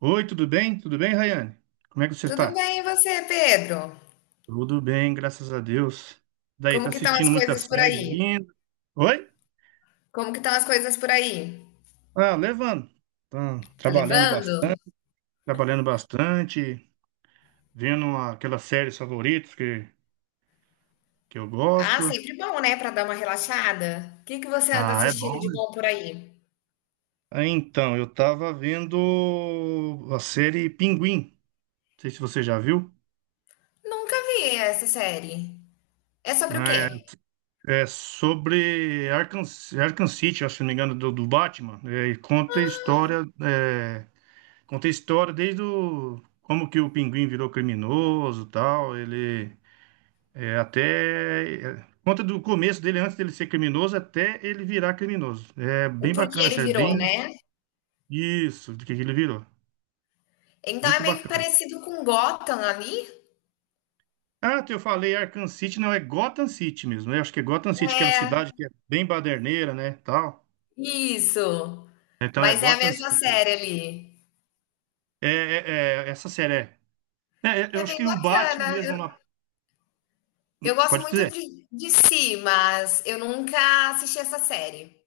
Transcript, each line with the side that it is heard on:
right: Oi, tudo bem? Tudo bem, Rayane? Como é que você
left: Tudo
right: está?
left: bem, e você, Pedro?
right: Tudo bem, graças a Deus. Daí,
left: Como
right: tá
left: que estão
right: assistindo
left: as
right: muitas
left: coisas por
right: séries
left: aí?
right: ainda? Oi?
left: Como que estão as coisas por aí?
right: Ah, levando. Tá
left: Tá
right: trabalhando
left: levando?
right: bastante, trabalhando bastante, vendo aquelas séries favoritas que eu
left: Ah,
right: gosto.
left: sempre bom, né, pra dar uma relaxada. O que que você anda
right: Ah, é bom,
left: assistindo de
right: né?
left: bom por aí?
right: Então, eu tava vendo a série Pinguim. Não sei se você já viu.
left: Nunca vi essa série. É sobre o
right: Né?
left: quê?
right: É, é sobre Arkham City, acho, se não me engano, do Batman. É, e conta a história. Conta a história desde como que o pinguim virou criminoso, tal, ele é, até é, conta do começo dele antes dele ser criminoso até ele virar criminoso. É
left: O
right: bem
left: porquê
right: bacana a
left: ele
right: série,
left: virou,
right: bem
left: né?
right: isso, do que ele virou.
left: Então é
right: Muito
left: meio que
right: bacana.
left: parecido com Gotham ali?
right: Ah, eu falei Arkham City, não, é Gotham City mesmo, né? Acho que é Gotham City, aquela
left: É,
right: cidade que é bem baderneira, né, tal.
left: isso.
right: Então é
left: Mas é a
right: Gotham
left: mesma
right: City.
left: série ali.
right: Essa série
left: É
right: eu acho
left: bem
right: que o
left: bacana.
right: Batman
left: Eu,
right: mesmo
left: eu gosto
right: pode
left: muito
right: dizer.
left: de si, mas eu nunca assisti essa série.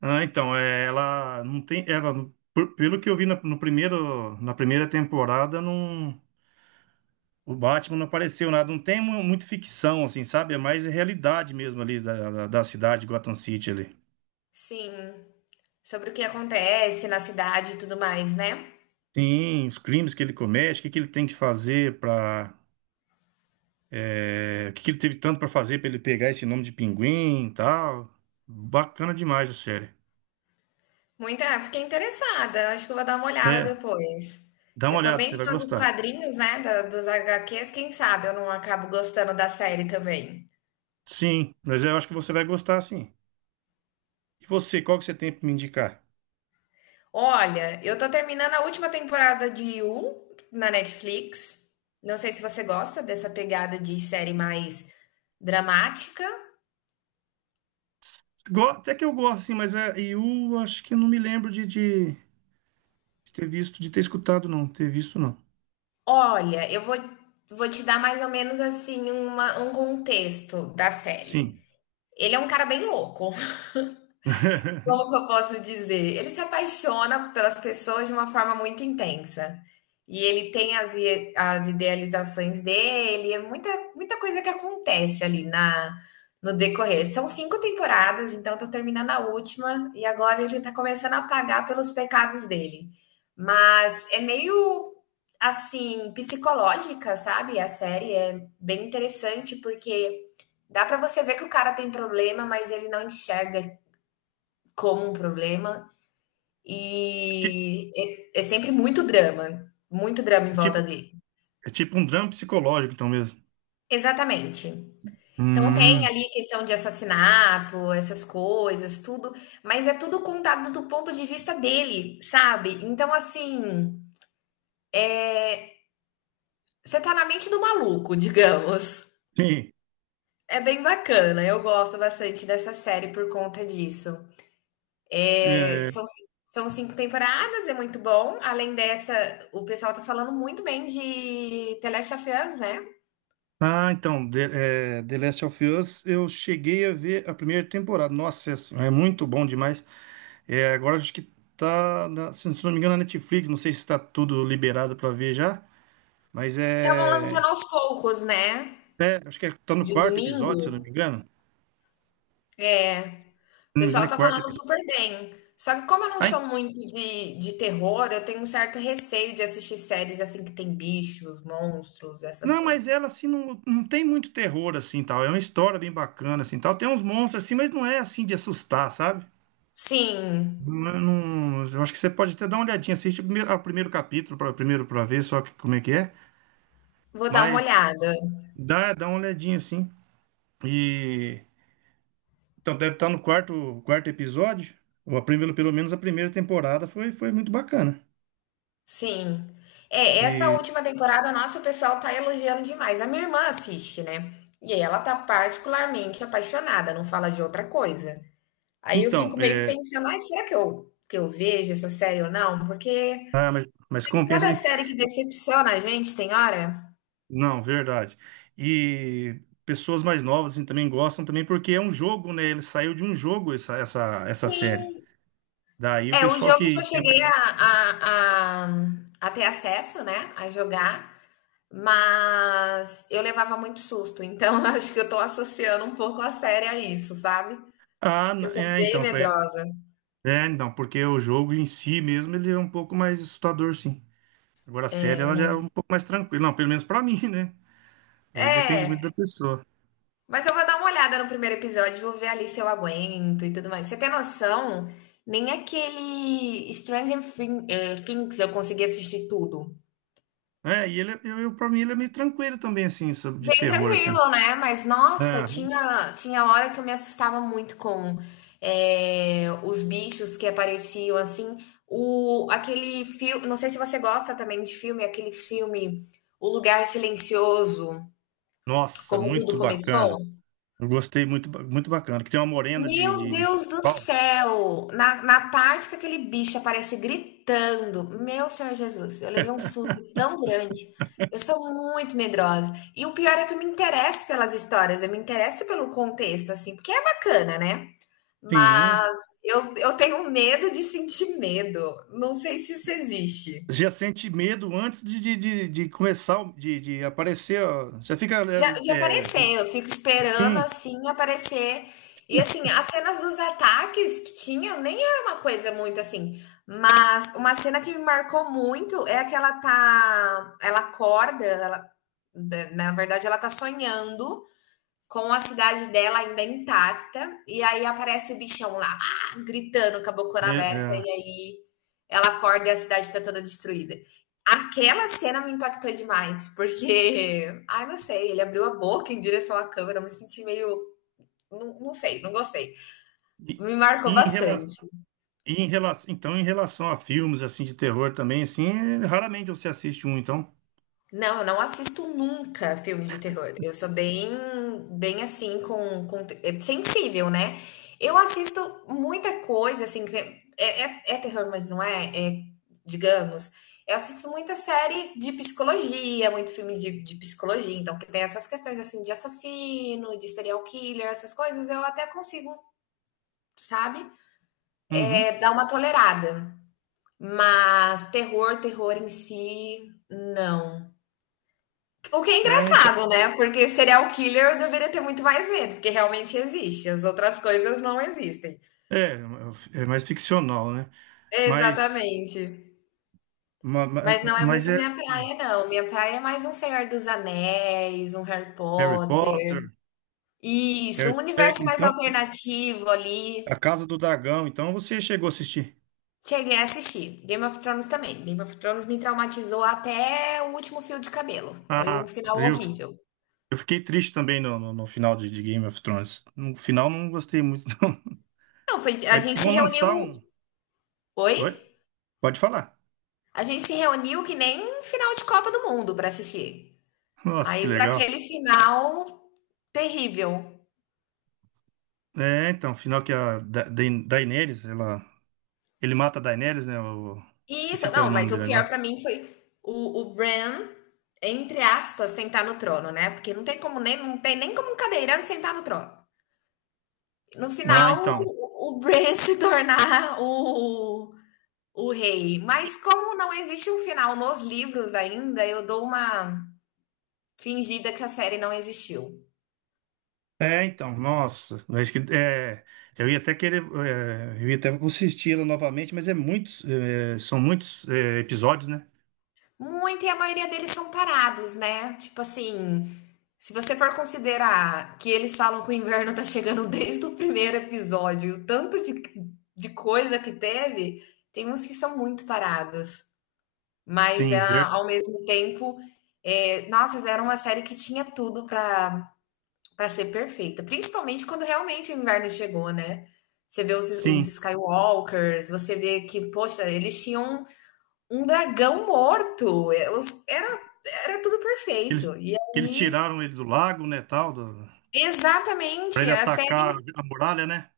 right: Ah, então, é, ela não tem, pelo que eu vi no primeiro, na primeira temporada, não, o Batman não apareceu nada, não tem muito ficção, assim, sabe? É mais realidade mesmo ali da cidade, Gotham City ali.
left: Sim, sobre o que acontece na cidade e tudo mais, né?
right: Sim, os crimes que ele comete, o que que ele tem que fazer o que que ele teve tanto para fazer para ele pegar esse nome de Pinguim e tal. Bacana demais a série.
left: Muita, fiquei interessada, acho que eu vou dar uma olhada
right: É,
left: depois.
right: dá
left: Eu
right: uma
left: sou
right: olhada, você
left: bem
right: vai
left: fã dos
right: gostar.
left: quadrinhos, né, dos HQs, quem sabe eu não acabo gostando da série também.
right: Sim, mas eu acho que você vai gostar, sim. E você, qual que você tem para me indicar?
left: Olha, eu tô terminando a última temporada de You na Netflix. Não sei se você gosta dessa pegada de série mais dramática.
right: Até que eu gosto, assim, mas é, eu acho que eu não me lembro de ter visto, de ter escutado, não. Ter visto, não.
left: Olha, eu vou te dar mais ou menos assim um contexto da série.
right: Sim.
left: Ele é um cara bem louco. Como que eu posso dizer? Ele se apaixona pelas pessoas de uma forma muito intensa. E ele tem as, as idealizações dele, é muita, muita coisa que acontece ali no decorrer. São cinco temporadas, então eu tô terminando a última, e agora ele tá começando a pagar pelos pecados dele. Mas é meio assim, psicológica, sabe? A série é bem interessante porque dá pra você ver que o cara tem problema, mas ele não enxerga como um problema
right: Ti-
left: e é sempre muito drama em
right: É
left: volta
right: tipo,
left: dele.
right: é tipo um drama psicológico, então mesmo.
left: Exatamente. Então tem
right: Hum,
left: ali questão de assassinato, essas coisas, tudo, mas é tudo contado do ponto de vista dele, sabe? Então assim, você tá na mente do maluco, digamos.
right: sim.
left: É bem bacana, eu gosto bastante dessa série por conta disso. É,
right: É,
left: são, são 5 temporadas, é muito bom. Além dessa, o pessoal tá falando muito bem de The Last of Us, né?
right: então, The Last of Us, eu cheguei a ver a primeira temporada. Nossa, é muito bom demais. É, agora acho que se não me engano, na Netflix. Não sei se está tudo liberado para ver já, mas
left: Estavam
right: é,
left: lançando aos poucos, né,
right: acho que é, tá no
left: de
right: quarto episódio, se eu não
left: domingo.
right: me engano.
left: É, o
right: Não me engano,
left: pessoal
right: é
left: tá
right: quarto
left: falando
right: episódio.
left: super bem. Só que como eu não
right: Aí,
left: sou muito de terror, eu tenho um certo receio de assistir séries assim que tem bichos, monstros, essas
right: não, mas
left: coisas.
right: ela assim não, não tem muito terror assim tal. É uma história bem bacana assim tal. Tem uns monstros assim, mas não é assim de assustar, sabe?
left: Sim,
right: Não, eu acho que você pode até dar uma olhadinha, assiste ao primeiro capítulo para ver como é que é,
left: vou dar uma
right: mas
left: olhada.
right: dá uma olhadinha assim. E então deve estar no quarto episódio. Ou a primeira, pelo menos a primeira temporada foi muito bacana.
left: Sim. É, essa
right: E
left: última temporada, nossa, o pessoal tá elogiando demais. A minha irmã assiste, né? E aí ela tá particularmente apaixonada, não fala de outra coisa. Aí eu
right: então,
left: fico meio que pensando: "Ai, será que eu vejo essa série ou não?" Porque
right: ah, mas
left: tem
right: compensa.
left: cada série que decepciona a gente, tem hora.
right: Não, verdade. E pessoas mais novas assim, também gostam também porque é um jogo, né? Ele saiu de um jogo essa série.
left: Sim.
right: Daí o
left: É, o
right: pessoal
left: jogo eu só
right: que
left: cheguei a ter acesso, né, a jogar, mas eu levava muito susto, então eu acho que eu tô associando um pouco a série a isso, sabe.
right: ah,
left: Eu
right: n-
left: sou
right: é,
left: bem
right: então, é,
left: medrosa,
right: não, porque o jogo em si mesmo ele é um pouco mais assustador, sim. Agora a série ela já é
left: mas
right: um pouco mais tranquila, não, pelo menos pra mim, né? É, depende muito
left: é.
right: da pessoa.
left: Mas eu vou dar uma olhada no primeiro episódio, vou ver ali se eu aguento e tudo mais. Você tem noção? Nem aquele Things eu consegui assistir tudo.
right: É, eu para mim ele é meio tranquilo também assim, sobre de
left: Bem
right: terror assim.
left: tranquilo, né? Mas nossa,
right: Ah,
left: tinha hora que eu me assustava muito com os bichos que apareciam assim. O, aquele filme, não sei se você gosta também de filme, aquele filme O Lugar Silencioso,
right: nossa,
left: como
right: muito
left: tudo começou.
right: bacana. Eu gostei muito, muito bacana. Que tem uma morena
left: Meu
right: de.
left: Deus do céu! Na parte que aquele bicho aparece gritando, meu Senhor Jesus, eu levei um susto tão grande. Eu sou muito medrosa. E o pior é que eu me interesso pelas histórias, eu me interesso pelo contexto, assim, porque é bacana, né?
right: Sim.
left: Mas eu tenho medo de sentir medo. Não sei se isso existe.
right: Já sente medo antes de começar, de aparecer, ó. Já fica,
left: Já,
right: né,
left: de
right: é,
left: aparecer, eu fico esperando
right: sim,
left: assim aparecer. E assim, as cenas dos ataques que tinha nem era uma coisa muito assim. Mas uma cena que me marcou muito é a que ela tá. Ela acorda, ela, né, na verdade, ela tá sonhando com a cidade dela ainda intacta, e aí aparece o bichão lá, ah! gritando com a bocona
right: né,
left: aberta,
right: é.
left: e aí ela acorda e a cidade está toda destruída. Aquela cena me impactou demais, porque, ai, não sei, ele abriu a boca em direção à câmera, eu me senti meio. Não, não sei, não gostei.
right: E,
left: Me marcou
right: e em relação,
left: bastante.
right: em relação, então, em relação a filmes, assim, de terror também, assim, é, raramente você assiste um, então.
left: Não, eu não assisto nunca filme de terror. Eu sou bem, bem assim, é sensível, né? Eu assisto muita coisa, assim, que é terror, mas não é, é, digamos. Eu assisto muita série de psicologia, muito filme de psicologia, então que tem essas questões, assim, de assassino, de serial killer, essas coisas, eu até consigo, sabe? É,
right: Uhum.
left: dar uma tolerada. Mas terror, terror em si, não. O que é
right: É, então,
left: engraçado, né? Porque serial killer eu deveria ter muito mais medo, porque realmente existe. As outras coisas não existem.
right: é, é mais ficcional, né? Mas,
left: Exatamente. Mas não é
right: mas
left: muito
right: é
left: minha praia, não. Minha praia é mais um Senhor dos Anéis, um Harry
right: Harry
left: Potter.
right: Potter,
left: Isso, um universo mais
right: Então,
left: alternativo
right: A
left: ali.
right: Casa do Dragão, então você chegou a assistir.
left: Cheguei a assistir. Game of Thrones também. Game of Thrones me traumatizou até o último fio de cabelo. Foi um
right: Ah,
left: final
right: eu,
left: horrível.
right: Eu fiquei triste também no final de Game of Thrones. No final não gostei muito, não.
left: Não, foi, a
right: Mas diz que
left: gente se
right: vão lançar
left: reuniu.
right: um.
left: Oi?
right: Oi? Pode falar.
left: A gente se reuniu que nem final de Copa do Mundo para assistir.
right: Nossa, que
left: Aí para
right: legal.
left: aquele final terrível.
right: É, então, o final que a da Da- Daenerys, ela. Ele mata a Daenerys, né? o-
left: E
right: Esqueci
left: isso,
right: até o
left: não,
right: nome
left: mas o
right: dele
left: pior
right: agora.
left: para mim foi o Bran, entre aspas, sentar no trono, né? Porque não tem como nem não tem nem como um cadeirante sentar no trono. No
right: Ah,
left: final,
right: então.
left: o Bran se tornar o rei. Mas como não existe um final nos livros ainda, eu dou uma fingida que a série não existiu.
right: É, então, nossa. Eu acho que, é, eu ia até querer. É, eu ia até assistir ela novamente, mas é muitos. É, são muitos é, episódios, né?
left: Muito, e a maioria deles são parados, né? Tipo assim, se você for considerar que eles falam que o inverno tá chegando desde o primeiro episódio, o tanto de coisa que teve, tem uns que são muito parados. Mas
right: Sim,
left: ah,
right: ver-
left: ao mesmo tempo, é, nossa, era uma série que tinha tudo pra para ser perfeita, principalmente quando realmente o inverno chegou, né? Você vê os
right: sim.
left: Skywalkers, você vê que, poxa, eles tinham um dragão morto. É, era tudo
right: Eles,
left: perfeito. E
right: eles
left: aí
right: tiraram ele do lago, né? Tal, do- Para
left: exatamente,
right: ele
left: a
right: atacar
left: série
right: a muralha, né?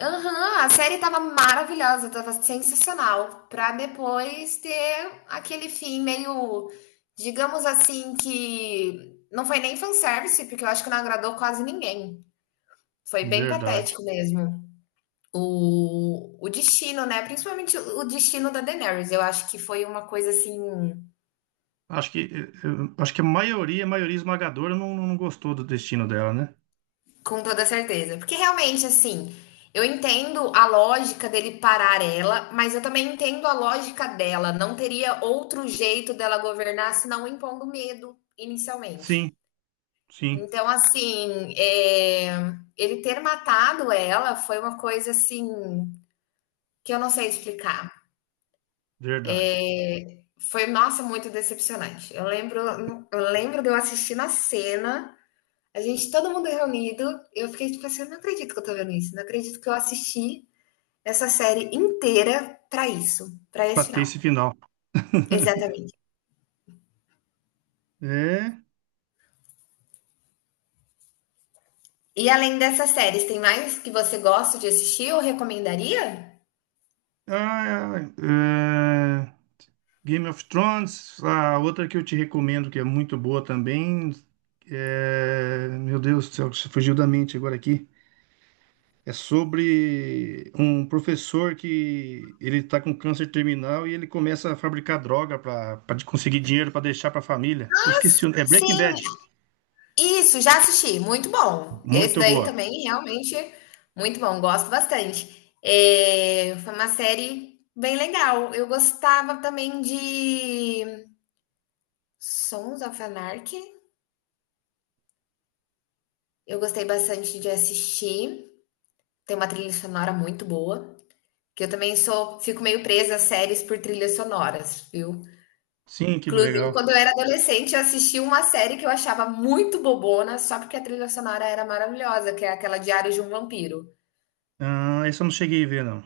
left: aham, a série estava maravilhosa, estava sensacional, pra depois ter aquele fim meio, digamos assim, que não foi nem fanservice, porque eu acho que não agradou quase ninguém. Foi bem
right: Verdade.
left: patético mesmo. O destino, né, principalmente o destino da Daenerys, eu acho que foi uma coisa assim.
right: Acho que acho que a maioria esmagadora não gostou do destino dela, né?
left: Com toda certeza. Porque realmente, assim, eu entendo a lógica dele parar ela, mas eu também entendo a lógica dela. Não teria outro jeito dela governar senão impondo medo inicialmente.
right: Sim, sim,
left: Então, assim, é, ele ter matado ela foi uma coisa assim que eu não sei explicar.
right: verdade.
left: É, foi, nossa, muito decepcionante. Eu lembro de eu assistindo na cena, a gente, todo mundo reunido, eu fiquei tipo assim, eu não acredito que eu tô vendo isso, não acredito que eu assisti essa série inteira para isso, para
right: Pra
left: esse
right: ter
left: final.
right: esse final.
left: Exatamente.
right: É,
left: E além dessas séries, tem mais que você gosta de assistir ou recomendaria?
right: ah, é, Game of Thrones, a outra que eu te recomendo que é muito boa também. É, meu Deus do céu, fugiu da mente agora aqui. É sobre um professor que ele tá com câncer terminal e ele começa a fabricar droga para conseguir dinheiro para deixar para a família. Eu esqueci, é Breaking
left: Sim,
right: Bad.
left: isso, já assisti. Muito bom. Esse
right: Muito
left: daí
right: boa.
left: também, realmente, muito bom. Gosto bastante. É, foi uma série bem legal. Eu gostava também de Sons of Anarchy. Eu gostei bastante de assistir. Tem uma trilha sonora muito boa. Que eu também sou, fico meio presa a séries por trilhas sonoras, viu?
right: Sim, que
left: Inclusive,
right: legal.
left: quando eu era adolescente, eu assisti uma série que eu achava muito bobona, só porque a trilha sonora era maravilhosa, que é aquela Diário de um Vampiro.
right: Ah, essa eu não cheguei a ver, não.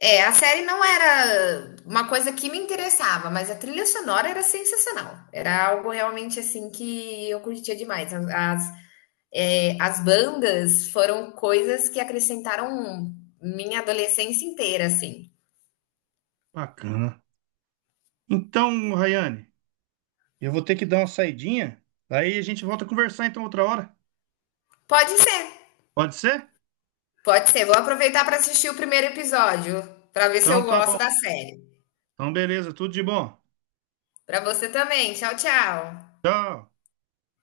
left: É, a série não era uma coisa que me interessava, mas a trilha sonora era sensacional. Era algo realmente assim que eu curtia demais. As bandas foram coisas que acrescentaram minha adolescência inteira, assim.
right: Bacana. Então, Rayane, eu vou ter que dar uma saidinha. Aí a gente volta a conversar então outra hora.
left: Pode ser,
right: Pode ser?
left: pode ser. Vou aproveitar para assistir o primeiro episódio, para ver se eu
right: Então tá
left: gosto
right: bom.
left: da série.
right: Então beleza, tudo de bom.
left: Para você também. Tchau, tchau.
right: Tchau.